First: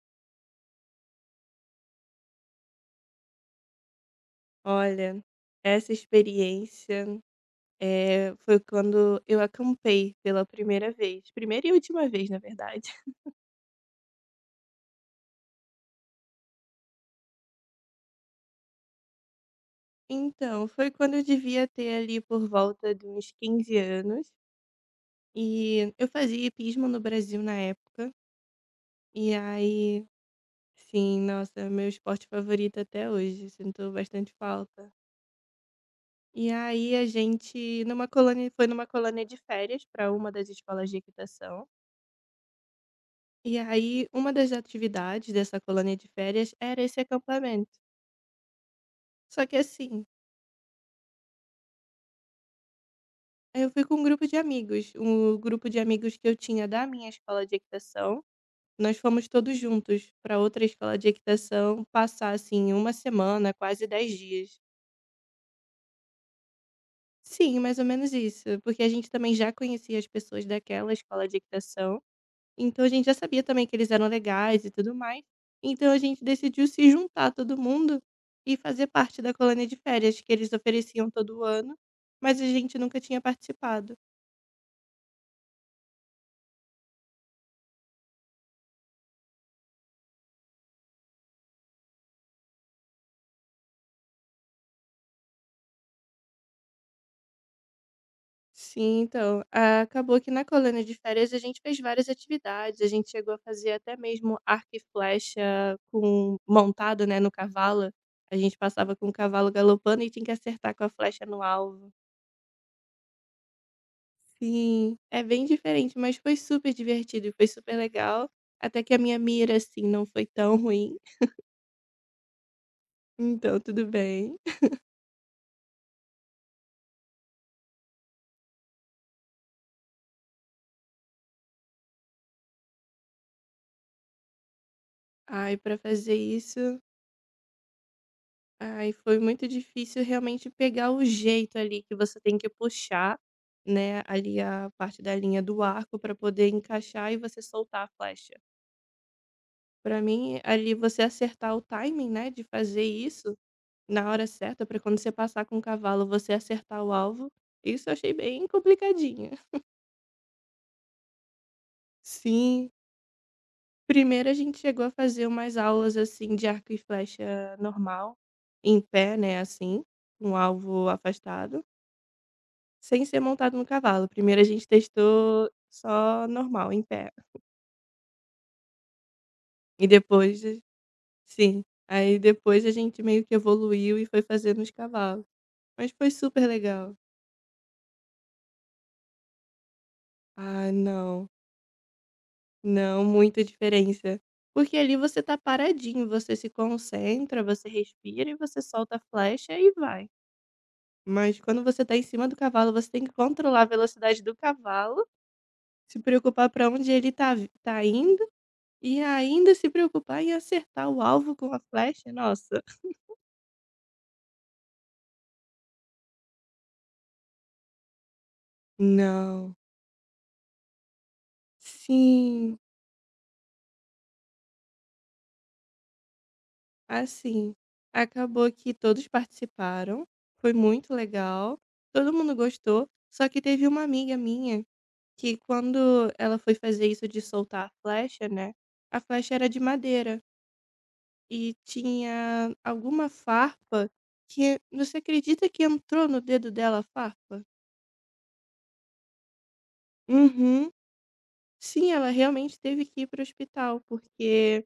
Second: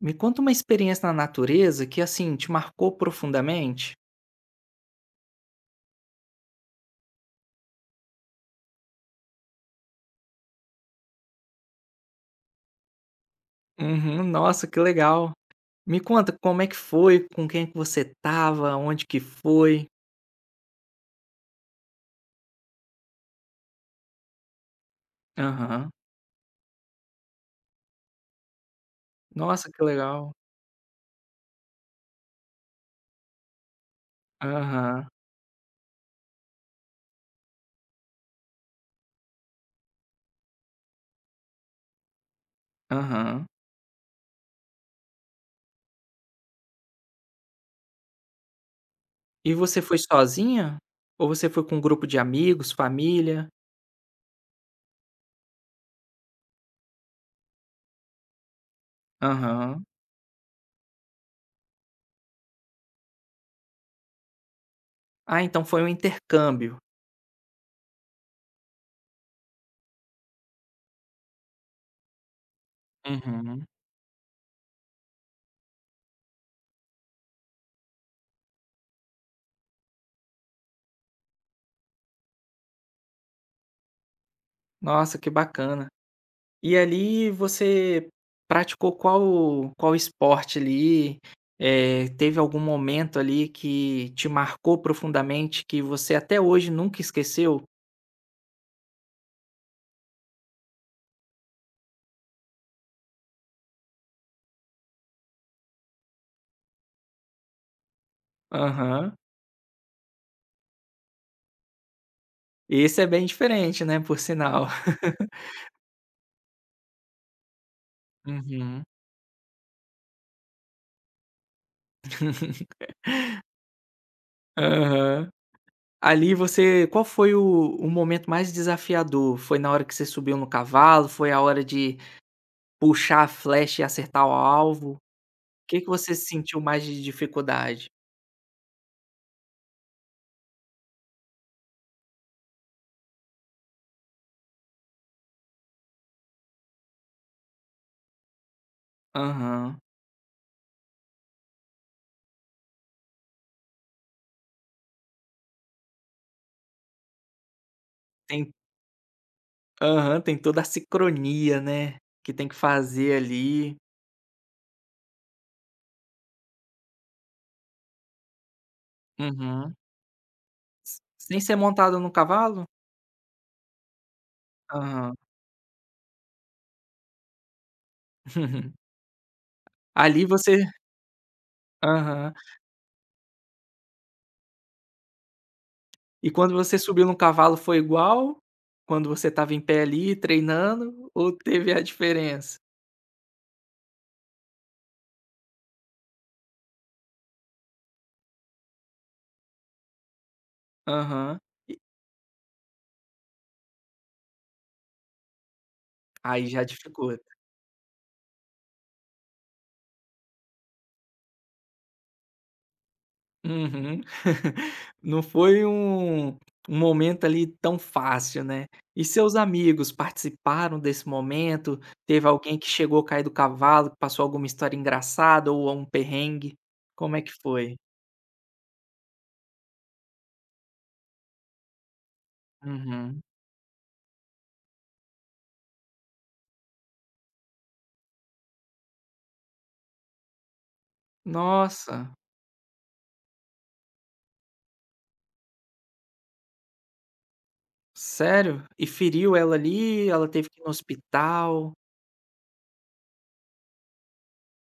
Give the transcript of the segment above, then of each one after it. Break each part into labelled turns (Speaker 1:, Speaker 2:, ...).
Speaker 1: Me conta uma experiência na natureza que, assim, te marcou profundamente?
Speaker 2: Olha, essa experiência, foi quando eu acampei pela primeira vez, primeira e última vez, na verdade.
Speaker 1: Uhum, nossa, que legal. Me conta como é que foi, com quem é que você tava, onde que foi?
Speaker 2: Então, foi quando eu devia ter ali por volta de uns 15 anos,
Speaker 1: Aham.
Speaker 2: e eu fazia hipismo no Brasil na época, e
Speaker 1: Nossa, que
Speaker 2: aí
Speaker 1: legal.
Speaker 2: sim, nossa, meu esporte favorito até hoje, sinto bastante falta.
Speaker 1: Aham,
Speaker 2: E aí a gente numa colônia foi numa colônia de férias para uma das escolas de equitação.
Speaker 1: aham.
Speaker 2: E aí, uma das atividades dessa colônia de férias era esse acampamento. Só
Speaker 1: E
Speaker 2: que
Speaker 1: você foi
Speaker 2: assim,
Speaker 1: sozinha? Ou você foi com um grupo de amigos, família?
Speaker 2: eu fui com um grupo de amigos, um grupo de amigos que eu tinha da minha escola de equitação. Nós fomos todos
Speaker 1: Aham.
Speaker 2: juntos para outra escola de equitação passar assim uma semana, quase 10 dias.
Speaker 1: Ah, então foi um intercâmbio.
Speaker 2: Sim, mais ou menos isso, porque a gente também já conhecia as pessoas daquela escola de equitação. Então a gente já sabia
Speaker 1: Uhum.
Speaker 2: também que eles eram legais e tudo mais. Então a gente decidiu se juntar todo mundo e fazer parte da colônia de férias que eles ofereciam todo ano, mas a gente nunca tinha participado.
Speaker 1: Nossa, que bacana. E ali você praticou qual esporte ali? Teve algum momento ali que te marcou profundamente, que você até hoje nunca esqueceu?
Speaker 2: Sim, então, acabou que na colônia de férias a gente fez várias atividades, a gente chegou a fazer até mesmo arco e flecha com montado, né, no cavalo. A gente passava com o
Speaker 1: Aham.
Speaker 2: cavalo galopando e tinha que acertar com a flecha no alvo.
Speaker 1: Esse é bem diferente, né, por sinal.
Speaker 2: Sim, é bem diferente, mas foi super divertido e foi super legal. Até
Speaker 1: Uhum.
Speaker 2: que a minha mira, assim, não foi tão ruim, então tudo bem.
Speaker 1: Aham. Ali você qual foi o momento mais desafiador? Foi na hora que você subiu no cavalo? Foi a hora de puxar a flecha e acertar o alvo? O
Speaker 2: Ai, pra
Speaker 1: que que você
Speaker 2: fazer isso,
Speaker 1: sentiu mais de dificuldade?
Speaker 2: ai, foi muito difícil realmente pegar o jeito ali que você tem que puxar, né, ali a parte da linha do arco pra poder encaixar e você soltar a flecha.
Speaker 1: Aham.
Speaker 2: Pra mim, ali você acertar o timing, né, de fazer isso na hora certa, pra quando você passar com o cavalo, você acertar o alvo, isso eu achei bem
Speaker 1: Tem
Speaker 2: complicadinho.
Speaker 1: Aham, tem toda a sincronia, né, que tem que
Speaker 2: Sim.
Speaker 1: fazer ali.
Speaker 2: Primeiro a gente chegou a fazer umas aulas, assim, de arco e flecha normal, em pé, né,
Speaker 1: Uhum.
Speaker 2: assim, um alvo
Speaker 1: S sem ser
Speaker 2: afastado,
Speaker 1: montado no cavalo?
Speaker 2: sem ser montado no cavalo. Primeiro a gente
Speaker 1: Aham.
Speaker 2: testou só normal, em pé. E
Speaker 1: Ali
Speaker 2: depois
Speaker 1: você
Speaker 2: sim. Aí
Speaker 1: Aham.
Speaker 2: depois a gente meio que evoluiu e foi fazendo os cavalos. Mas foi
Speaker 1: E
Speaker 2: super
Speaker 1: quando você
Speaker 2: legal.
Speaker 1: subiu no cavalo foi igual? Quando você estava em pé ali
Speaker 2: Ah,
Speaker 1: treinando
Speaker 2: não.
Speaker 1: ou teve a diferença?
Speaker 2: Não, muita diferença. Porque ali você tá paradinho, você se concentra, você respira e você solta a flecha e vai. Mas
Speaker 1: Aham.
Speaker 2: quando
Speaker 1: E
Speaker 2: você tá em cima do cavalo, você tem que controlar a velocidade do cavalo, se
Speaker 1: aí
Speaker 2: preocupar
Speaker 1: já
Speaker 2: para onde ele
Speaker 1: dificulta.
Speaker 2: tá indo, e ainda se preocupar em acertar o alvo com a flecha. Nossa,
Speaker 1: Uhum. Não foi um momento ali tão fácil, né. E seus
Speaker 2: não.
Speaker 1: amigos participaram desse momento? Teve
Speaker 2: Sim,
Speaker 1: alguém que chegou a cair do cavalo, que passou alguma história engraçada ou um perrengue? Como é que
Speaker 2: assim,
Speaker 1: foi?
Speaker 2: acabou que todos participaram, foi muito legal, todo mundo gostou,
Speaker 1: Uhum.
Speaker 2: só que teve uma amiga minha que quando ela foi fazer isso de soltar a flecha, né, a flecha era de madeira. E
Speaker 1: Nossa,
Speaker 2: tinha alguma farpa que você acredita que entrou no dedo dela a farpa?
Speaker 1: sério? E feriu ela ali, ela teve que ir
Speaker 2: Uhum.
Speaker 1: no hospital?
Speaker 2: Sim, ela realmente teve que ir para o hospital, porque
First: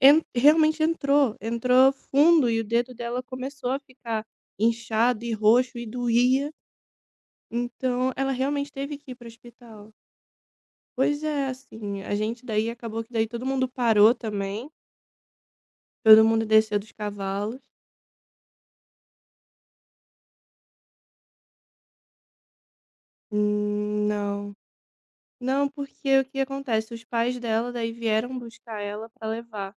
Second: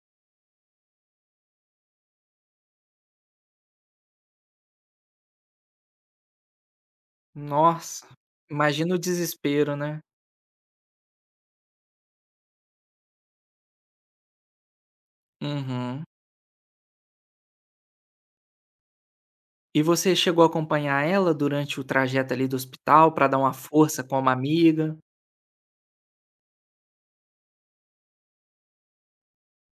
Speaker 2: en realmente entrou, entrou fundo e o dedo dela começou a ficar inchado e roxo e doía,
Speaker 1: Nossa,
Speaker 2: então ela realmente
Speaker 1: imagina
Speaker 2: teve
Speaker 1: o
Speaker 2: que ir para o
Speaker 1: desespero,
Speaker 2: hospital.
Speaker 1: né.
Speaker 2: Pois é, assim, a gente daí acabou que daí todo mundo parou também,
Speaker 1: Uhum.
Speaker 2: todo mundo desceu dos cavalos.
Speaker 1: E você chegou a acompanhar ela durante o trajeto ali do hospital para dar uma força como
Speaker 2: Não.
Speaker 1: amiga?
Speaker 2: Não, porque o que acontece, os pais dela daí vieram buscar ela pra levar,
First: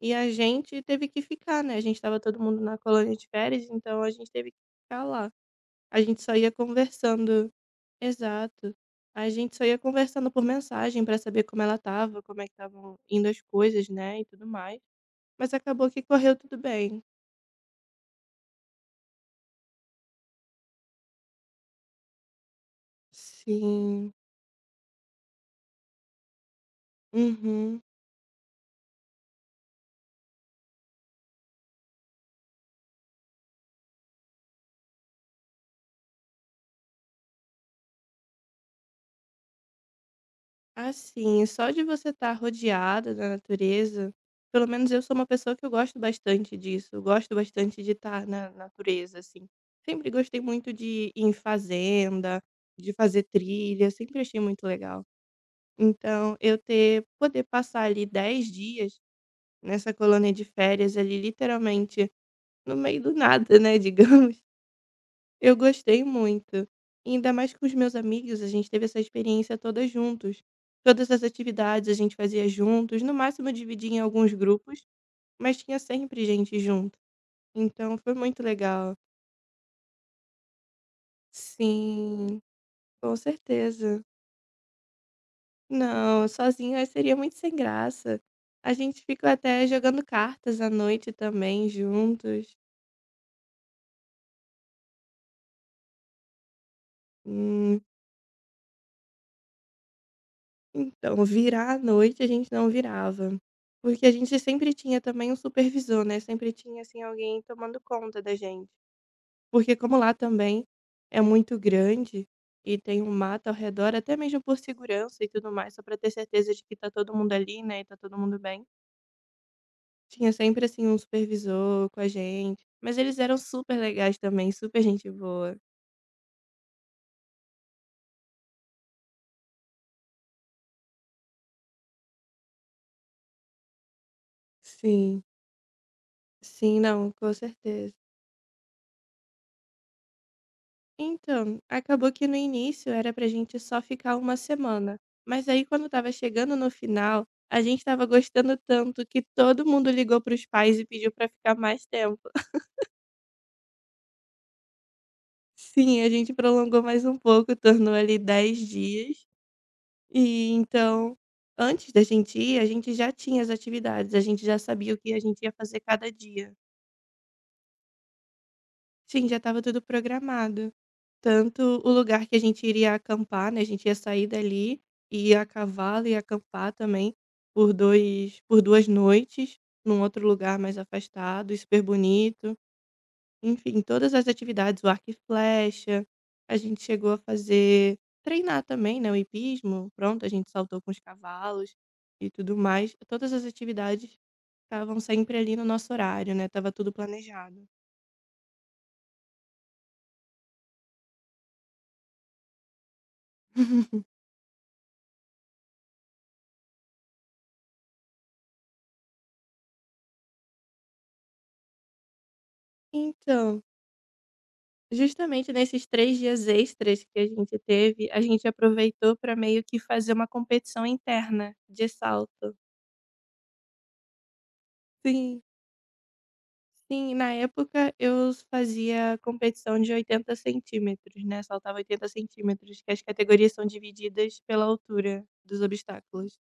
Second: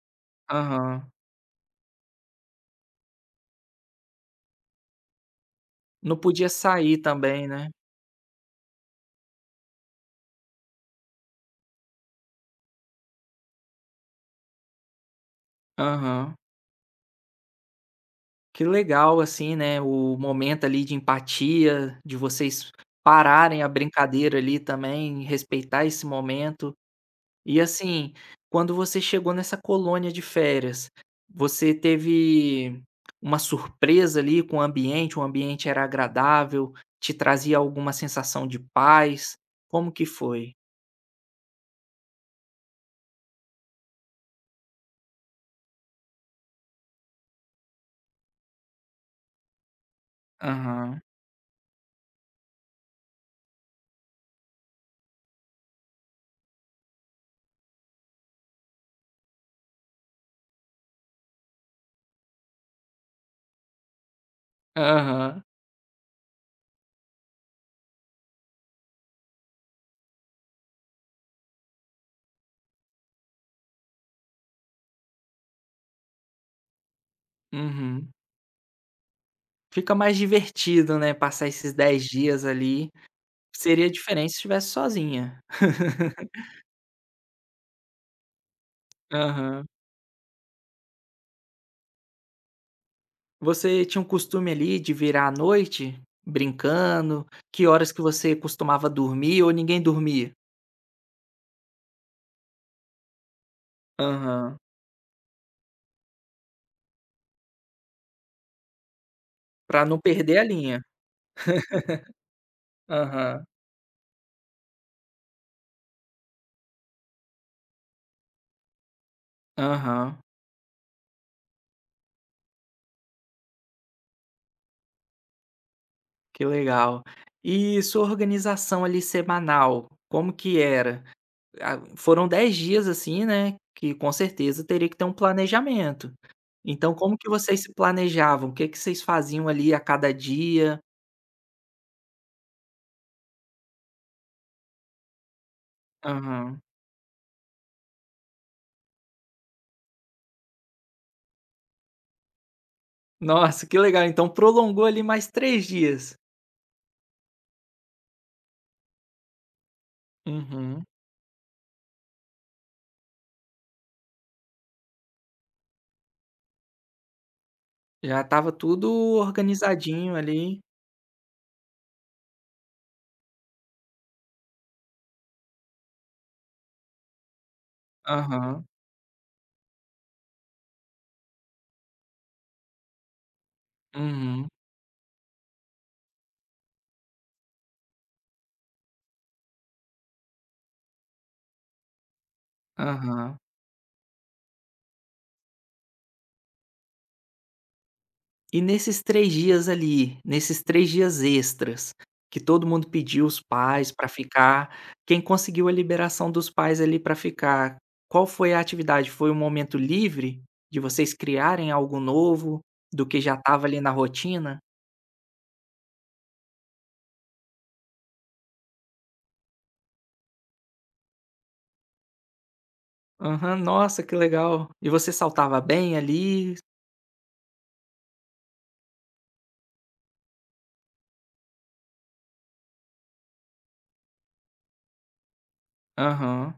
Speaker 2: e a gente teve
Speaker 1: Aham.
Speaker 2: que ficar, né, a gente estava todo mundo na colônia de férias, então a gente teve que ficar lá. A
Speaker 1: Não
Speaker 2: gente só
Speaker 1: podia
Speaker 2: ia
Speaker 1: sair também,
Speaker 2: conversando
Speaker 1: né.
Speaker 2: exato. A gente só ia conversando por mensagem pra saber como ela tava, como é que estavam indo as coisas, né, e tudo mais. Mas acabou que
Speaker 1: Aham.
Speaker 2: correu tudo bem.
Speaker 1: Que legal, assim, né, o momento ali de empatia, de vocês pararem a
Speaker 2: Sim.
Speaker 1: brincadeira ali também, respeitar esse momento. E
Speaker 2: Uhum.
Speaker 1: assim, quando você chegou nessa colônia de férias, você teve uma surpresa ali com o ambiente? O ambiente era agradável? Te trazia alguma sensação de paz? Como que foi?
Speaker 2: Assim, só de você estar rodeada da natureza, pelo menos eu sou uma pessoa que eu gosto bastante disso, eu gosto bastante de estar na natureza, assim. Sempre gostei muito
Speaker 1: Aham.
Speaker 2: de ir em fazenda, de fazer trilha, sempre achei muito legal. Então, eu ter, poder passar ali 10 dias nessa colônia de férias ali, literalmente, no meio do nada, né, digamos.
Speaker 1: Aham.
Speaker 2: Eu gostei muito. E ainda mais com os meus amigos, a gente teve essa experiência toda juntos. Todas as atividades a gente fazia juntos, no máximo dividia em alguns grupos, mas tinha sempre gente junto. Então foi
Speaker 1: Uhum.
Speaker 2: muito legal.
Speaker 1: Fica mais divertido, né, passar esses 10
Speaker 2: Sim,
Speaker 1: dias ali.
Speaker 2: com
Speaker 1: Seria
Speaker 2: certeza.
Speaker 1: diferente se estivesse sozinha.
Speaker 2: Não, sozinha seria muito sem graça. A gente ficou até
Speaker 1: Aham.
Speaker 2: jogando cartas à noite também juntos.
Speaker 1: Você tinha um costume ali de virar à noite brincando? Que
Speaker 2: Hum.
Speaker 1: horas que você costumava dormir ou ninguém dormia?
Speaker 2: Então, virar à noite a gente não virava, porque a gente
Speaker 1: Aham.
Speaker 2: sempre tinha também um supervisor, né, sempre tinha, assim, alguém tomando conta da gente. Porque
Speaker 1: Pra
Speaker 2: como
Speaker 1: não
Speaker 2: lá
Speaker 1: perder a
Speaker 2: também
Speaker 1: linha.
Speaker 2: é muito grande e tem um
Speaker 1: Aham.
Speaker 2: mato ao redor, até mesmo por segurança e tudo mais, só pra ter certeza de que tá todo mundo ali, né, e tá todo mundo bem,
Speaker 1: Aham.
Speaker 2: tinha sempre, assim, um supervisor com a gente, mas eles eram super legais também, super gente boa.
Speaker 1: Que legal. E sua organização ali semanal, como que era? Ah, foram 10 dias, assim, né, que com certeza teria que ter um
Speaker 2: Sim,
Speaker 1: planejamento.
Speaker 2: sim,
Speaker 1: Então
Speaker 2: não,
Speaker 1: como que
Speaker 2: com
Speaker 1: vocês se
Speaker 2: certeza.
Speaker 1: planejavam? O que que vocês faziam ali a cada dia?
Speaker 2: Então, acabou que no início era pra gente só ficar uma semana, mas aí quando estava chegando
Speaker 1: Aham.
Speaker 2: no final, a gente estava gostando tanto que todo mundo ligou para os pais e pediu pra ficar mais tempo.
Speaker 1: Nossa, que legal, então prolongou ali mais três
Speaker 2: Sim, a
Speaker 1: dias.
Speaker 2: gente prolongou mais um pouco, tornou ali 10 dias. E
Speaker 1: Uhum.
Speaker 2: então, antes da gente ir, a gente já tinha as atividades, a gente já sabia o que a gente ia fazer cada dia.
Speaker 1: Já estava tudo
Speaker 2: Sim, já estava tudo
Speaker 1: organizadinho ali.
Speaker 2: programado. Tanto o lugar que a gente iria acampar, né, a gente ia sair dali, ia a cavalo, e acampar também por
Speaker 1: Aham.
Speaker 2: 2 noites, num outro lugar mais afastado e super bonito. Enfim, todas as
Speaker 1: Uhum.
Speaker 2: atividades, o arco e flecha, a gente chegou a fazer treinar também, né, o hipismo, pronto, a gente saltou com os cavalos e tudo mais. Todas
Speaker 1: Aham.
Speaker 2: as atividades estavam sempre ali no nosso horário, né, tava tudo planejado.
Speaker 1: E nesses 3 dias ali, nesses 3 dias extras, que todo mundo pediu os pais para ficar, quem conseguiu a liberação dos pais ali para ficar, qual foi a atividade? Foi um momento livre de vocês criarem algo novo, do que já
Speaker 2: Então
Speaker 1: estava ali na rotina?
Speaker 2: justamente nesses 3 dias extras que a gente teve, a gente aproveitou para meio que fazer uma competição interna de salto.
Speaker 1: Aham, nossa que legal. E você
Speaker 2: Sim.
Speaker 1: saltava bem ali?
Speaker 2: Sim, na época eu fazia competição de 80 centímetros, né, saltava 80 centímetros, que as categorias são divididas pela altura dos obstáculos.
Speaker 1: Aham.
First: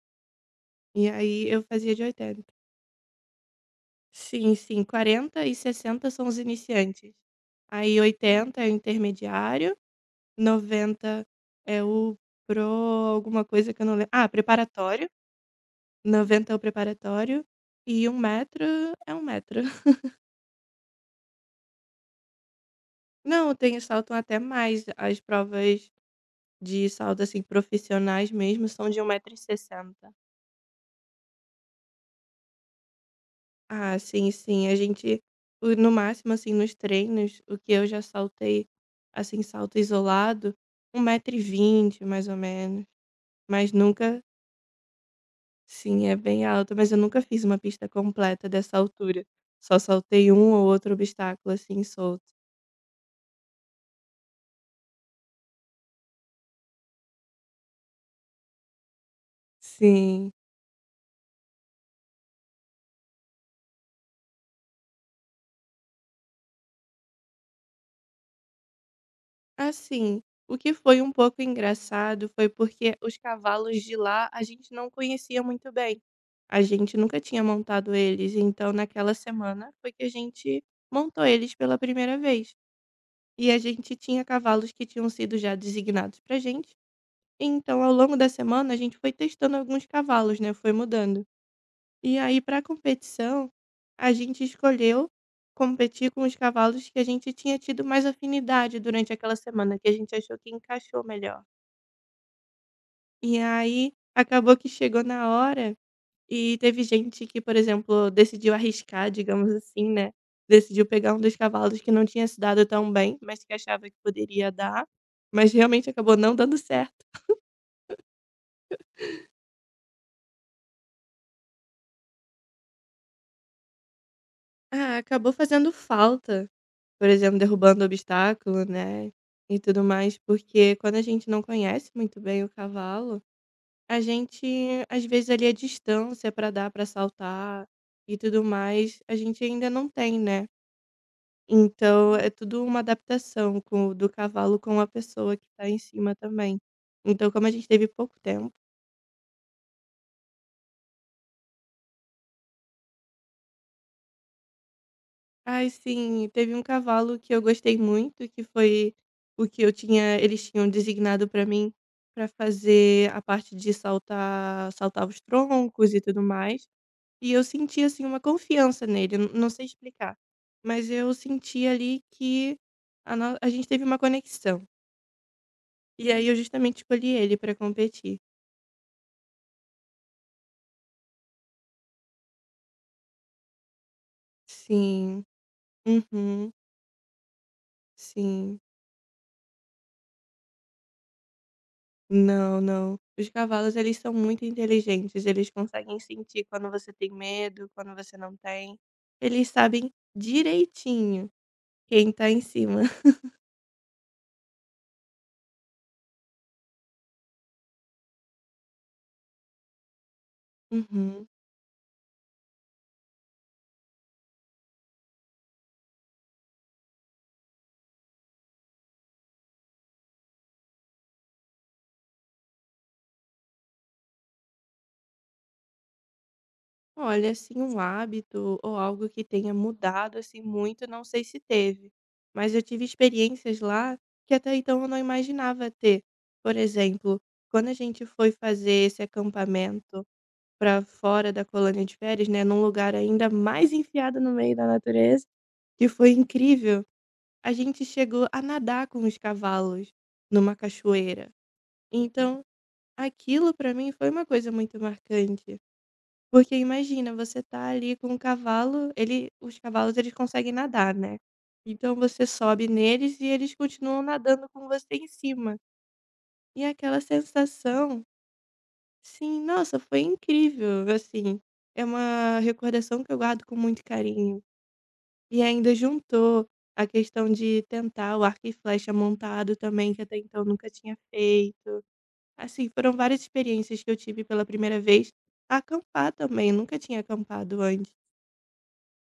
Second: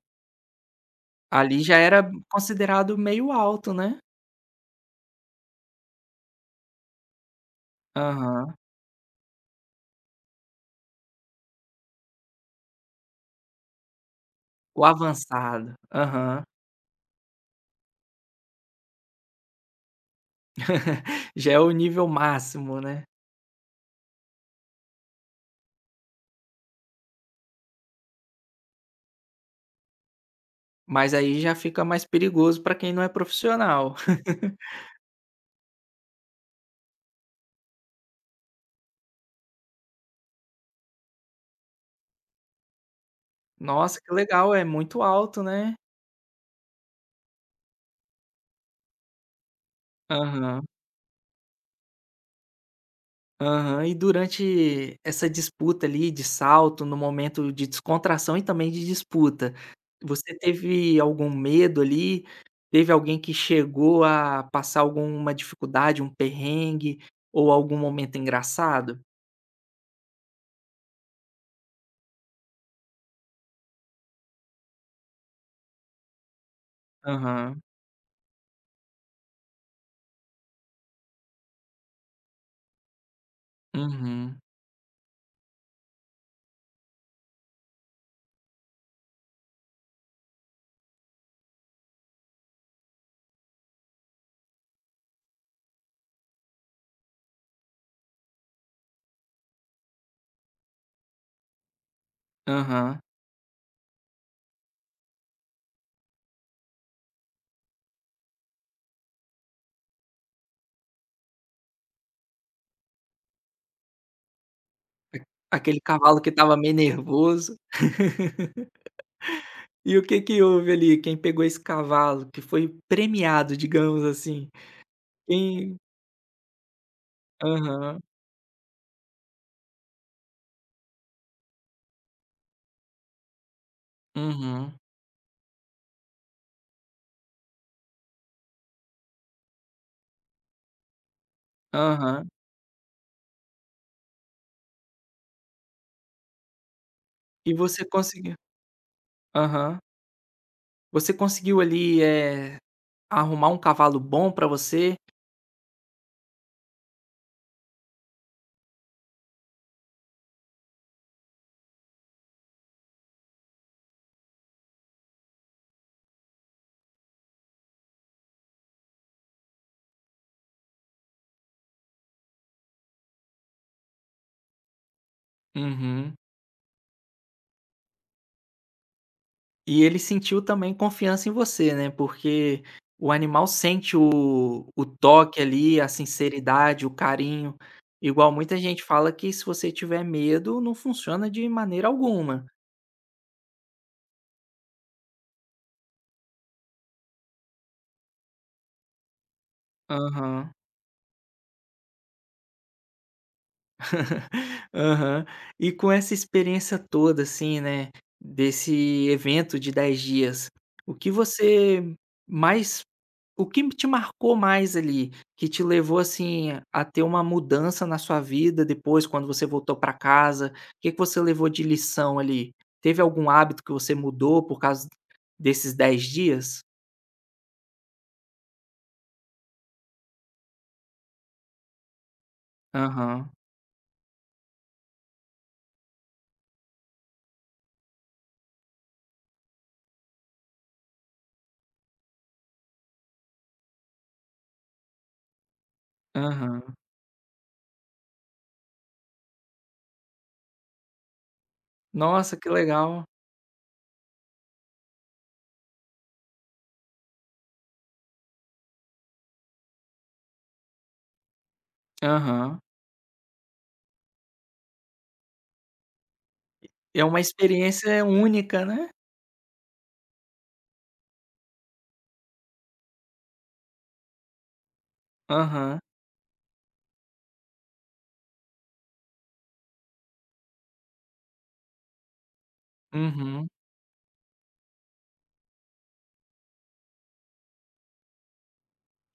Speaker 2: E aí eu
Speaker 1: Ali já
Speaker 2: fazia de
Speaker 1: era
Speaker 2: 80.
Speaker 1: considerado meio alto, né?
Speaker 2: Sim, sim, 40 e 60 são os iniciantes. Aí
Speaker 1: Aham.
Speaker 2: 80 é o intermediário, 90 é o pro alguma coisa que eu não lembro,
Speaker 1: O
Speaker 2: preparatório,
Speaker 1: avançado. Aham.
Speaker 2: 90 é o preparatório e um metro é um metro.
Speaker 1: Já é o nível máximo, né?
Speaker 2: Não, tem saltam até mais, as provas de salto, assim, profissionais mesmo são de um metro e 60.
Speaker 1: Mas aí já fica mais perigoso para quem não é profissional.
Speaker 2: Sim, sim, a gente o no máximo, assim, nos treinos, o que eu já saltei, assim, salto isolado, um metro e 20 mais ou menos, mas
Speaker 1: Nossa, que
Speaker 2: nunca.
Speaker 1: legal, é muito alto, né.
Speaker 2: Sim, é bem alta, mas eu nunca fiz uma pista completa dessa altura. Só saltei um ou
Speaker 1: Aham,
Speaker 2: outro obstáculo assim solto.
Speaker 1: aham. E durante essa disputa ali de salto, no momento de descontração e também de disputa,
Speaker 2: Sim.
Speaker 1: você teve algum medo ali? Teve alguém que chegou a passar alguma dificuldade, um perrengue ou algum momento engraçado?
Speaker 2: Assim, o que foi um pouco engraçado foi porque os cavalos de lá a gente não conhecia muito bem. A gente nunca tinha
Speaker 1: Aham,
Speaker 2: montado eles, então naquela semana foi que a gente montou eles pela primeira vez. E a gente tinha
Speaker 1: uhum,
Speaker 2: cavalos que tinham sido já designados pra gente. Então, ao longo da semana, a gente foi testando alguns cavalos, né? Foi mudando. E aí pra competição, a gente escolheu competir com os cavalos que a gente tinha tido mais afinidade durante aquela semana, que a gente achou que encaixou melhor.
Speaker 1: aham.
Speaker 2: E aí acabou que chegou na hora e teve gente que, por exemplo, decidiu arriscar, digamos assim, né, decidiu pegar um dos cavalos que não tinha se dado tão bem, mas que achava que poderia dar, mas
Speaker 1: Aquele
Speaker 2: realmente acabou
Speaker 1: cavalo que
Speaker 2: não dando
Speaker 1: estava meio
Speaker 2: certo.
Speaker 1: nervoso. E o que que houve ali? Quem pegou esse cavalo, que foi premiado, digamos assim,
Speaker 2: Ah, acabou fazendo
Speaker 1: quem
Speaker 2: falta. Por exemplo, derrubando
Speaker 1: aham,
Speaker 2: obstáculo, né, e tudo mais, porque quando a gente não conhece muito bem o cavalo, a gente,
Speaker 1: uhum,
Speaker 2: às vezes, ali a distância para dar para saltar e tudo mais, a gente ainda não tem, né. Então é
Speaker 1: aham.
Speaker 2: tudo uma adaptação com do cavalo com a pessoa que tá em cima também. Então como a
Speaker 1: E
Speaker 2: gente
Speaker 1: você
Speaker 2: teve pouco
Speaker 1: conseguiu
Speaker 2: tempo.
Speaker 1: Aham. Você conseguiu ali, arrumar um cavalo bom pra você?
Speaker 2: Ai, sim, teve um cavalo que eu gostei muito, que foi o que eu tinha eles tinham designado pra mim, pra fazer a parte de saltar os troncos e tudo mais, e eu senti, assim, uma confiança nele, eu não sei explicar, mas eu senti ali que a no a gente teve uma conexão, e
Speaker 1: Uhum.
Speaker 2: aí eu justamente escolhi ele pra competir.
Speaker 1: E ele sentiu também confiança em você, né, porque o animal sente o
Speaker 2: Sim.
Speaker 1: toque ali, a
Speaker 2: Uhum.
Speaker 1: sinceridade, o carinho, igual muita
Speaker 2: Sim.
Speaker 1: gente fala que se você tiver medo, não funciona de maneira alguma.
Speaker 2: Não, não. Os cavalos, eles são muito inteligentes, eles conseguem sentir quando você tem medo, quando você não tem. Eles sabem
Speaker 1: Aham.
Speaker 2: direitinho quem tá em cima.
Speaker 1: Aham. E com essa experiência toda, assim, né, desse evento de 10 dias, o que
Speaker 2: Uhum.
Speaker 1: você mais o que te marcou mais ali? Que te levou, assim, a ter uma mudança na sua vida depois, quando você voltou para casa? O que que você levou de lição ali? Teve algum hábito que você mudou por causa desses 10 dias?
Speaker 2: Olha, assim, um hábito ou algo que tenha mudado, assim, muito, não sei se teve. Mas eu tive
Speaker 1: Aham,
Speaker 2: experiências lá que até então eu não imaginava ter. Por exemplo, quando a gente foi fazer esse acampamento para fora da colônia de férias, né, num lugar ainda mais enfiado no meio da natureza, que foi
Speaker 1: aham.
Speaker 2: incrível. A gente chegou a nadar com os cavalos numa cachoeira.
Speaker 1: Nossa,
Speaker 2: Então,
Speaker 1: que legal.
Speaker 2: aquilo pra mim foi uma coisa muito marcante. Porque imagina, você tá ali com um cavalo, ele, os cavalos eles conseguem nadar, né? Então você
Speaker 1: Aham.
Speaker 2: sobe neles e eles continuam nadando com você em cima. E aquela
Speaker 1: É uma
Speaker 2: sensação,
Speaker 1: experiência única, né?
Speaker 2: sim, nossa, foi incrível, assim. É uma recordação que eu guardo com muito carinho. E ainda
Speaker 1: Aham.
Speaker 2: juntou a questão de tentar o arco e flecha montado também, que até então nunca tinha feito. Assim, foram várias
Speaker 1: Uhum.
Speaker 2: experiências que eu tive pela primeira vez. Acampar também, nunca tinha acampado antes.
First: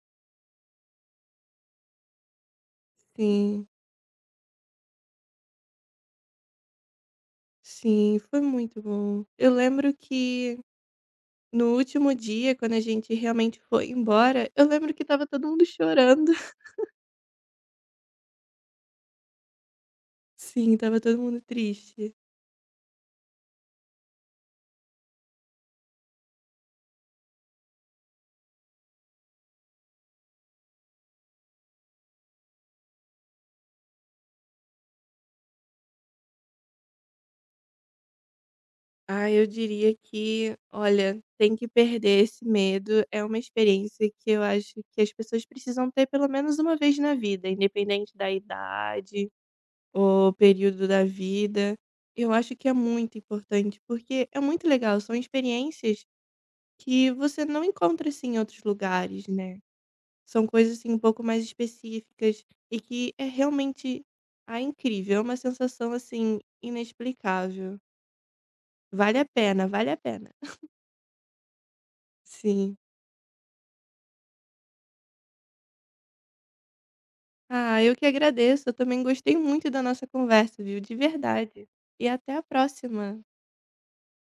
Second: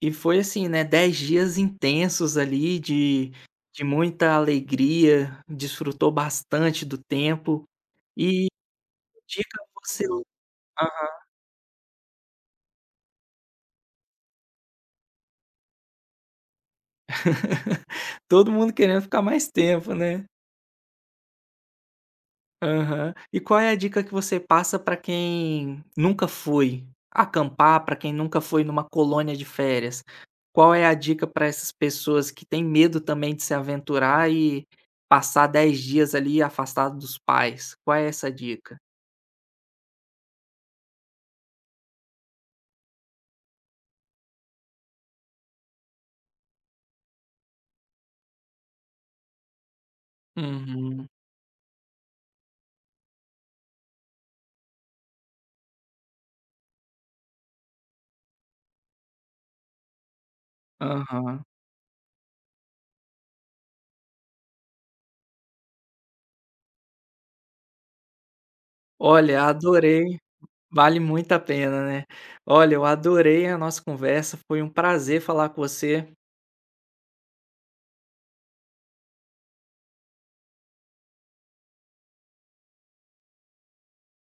Speaker 1: E foi assim, né, 10 dias intensos ali de
Speaker 2: Sim,
Speaker 1: de muita alegria, desfrutou bastante do tempo
Speaker 2: sim, foi
Speaker 1: e
Speaker 2: muito bom. Eu
Speaker 1: dica
Speaker 2: lembro
Speaker 1: você
Speaker 2: que
Speaker 1: hã,
Speaker 2: no último dia, quando a gente realmente foi embora, eu lembro que estava todo mundo chorando.
Speaker 1: Todo mundo querendo ficar mais tempo, né.
Speaker 2: Sim, estava todo mundo triste.
Speaker 1: Aham. E qual é a dica que você passa para quem nunca foi acampar, para quem nunca foi numa colônia de férias? Qual é a dica para essas pessoas que têm medo também de se aventurar e passar 10 dias ali afastado dos pais? Qual é essa dica?
Speaker 2: Ah, eu diria que, olha, tem que perder esse medo. É uma experiência que eu acho que as pessoas precisam ter pelo menos uma vez na vida, independente da idade ou período da
Speaker 1: Uhum,
Speaker 2: vida. Eu acho que é muito importante, porque é muito legal. São experiências que você não encontra assim em outros lugares, né? São coisas assim um pouco
Speaker 1: aham.
Speaker 2: mais específicas e que é realmente incrível. É uma sensação assim inexplicável. Vale a
Speaker 1: Olha,
Speaker 2: pena, vale a
Speaker 1: adorei,
Speaker 2: pena.
Speaker 1: vale muito a pena, né. Olha,
Speaker 2: Sim.
Speaker 1: eu adorei a nossa conversa, foi um prazer falar com você.
Speaker 2: Ah, eu que agradeço. Eu também gostei muito da nossa conversa, viu? De verdade. E até a próxima.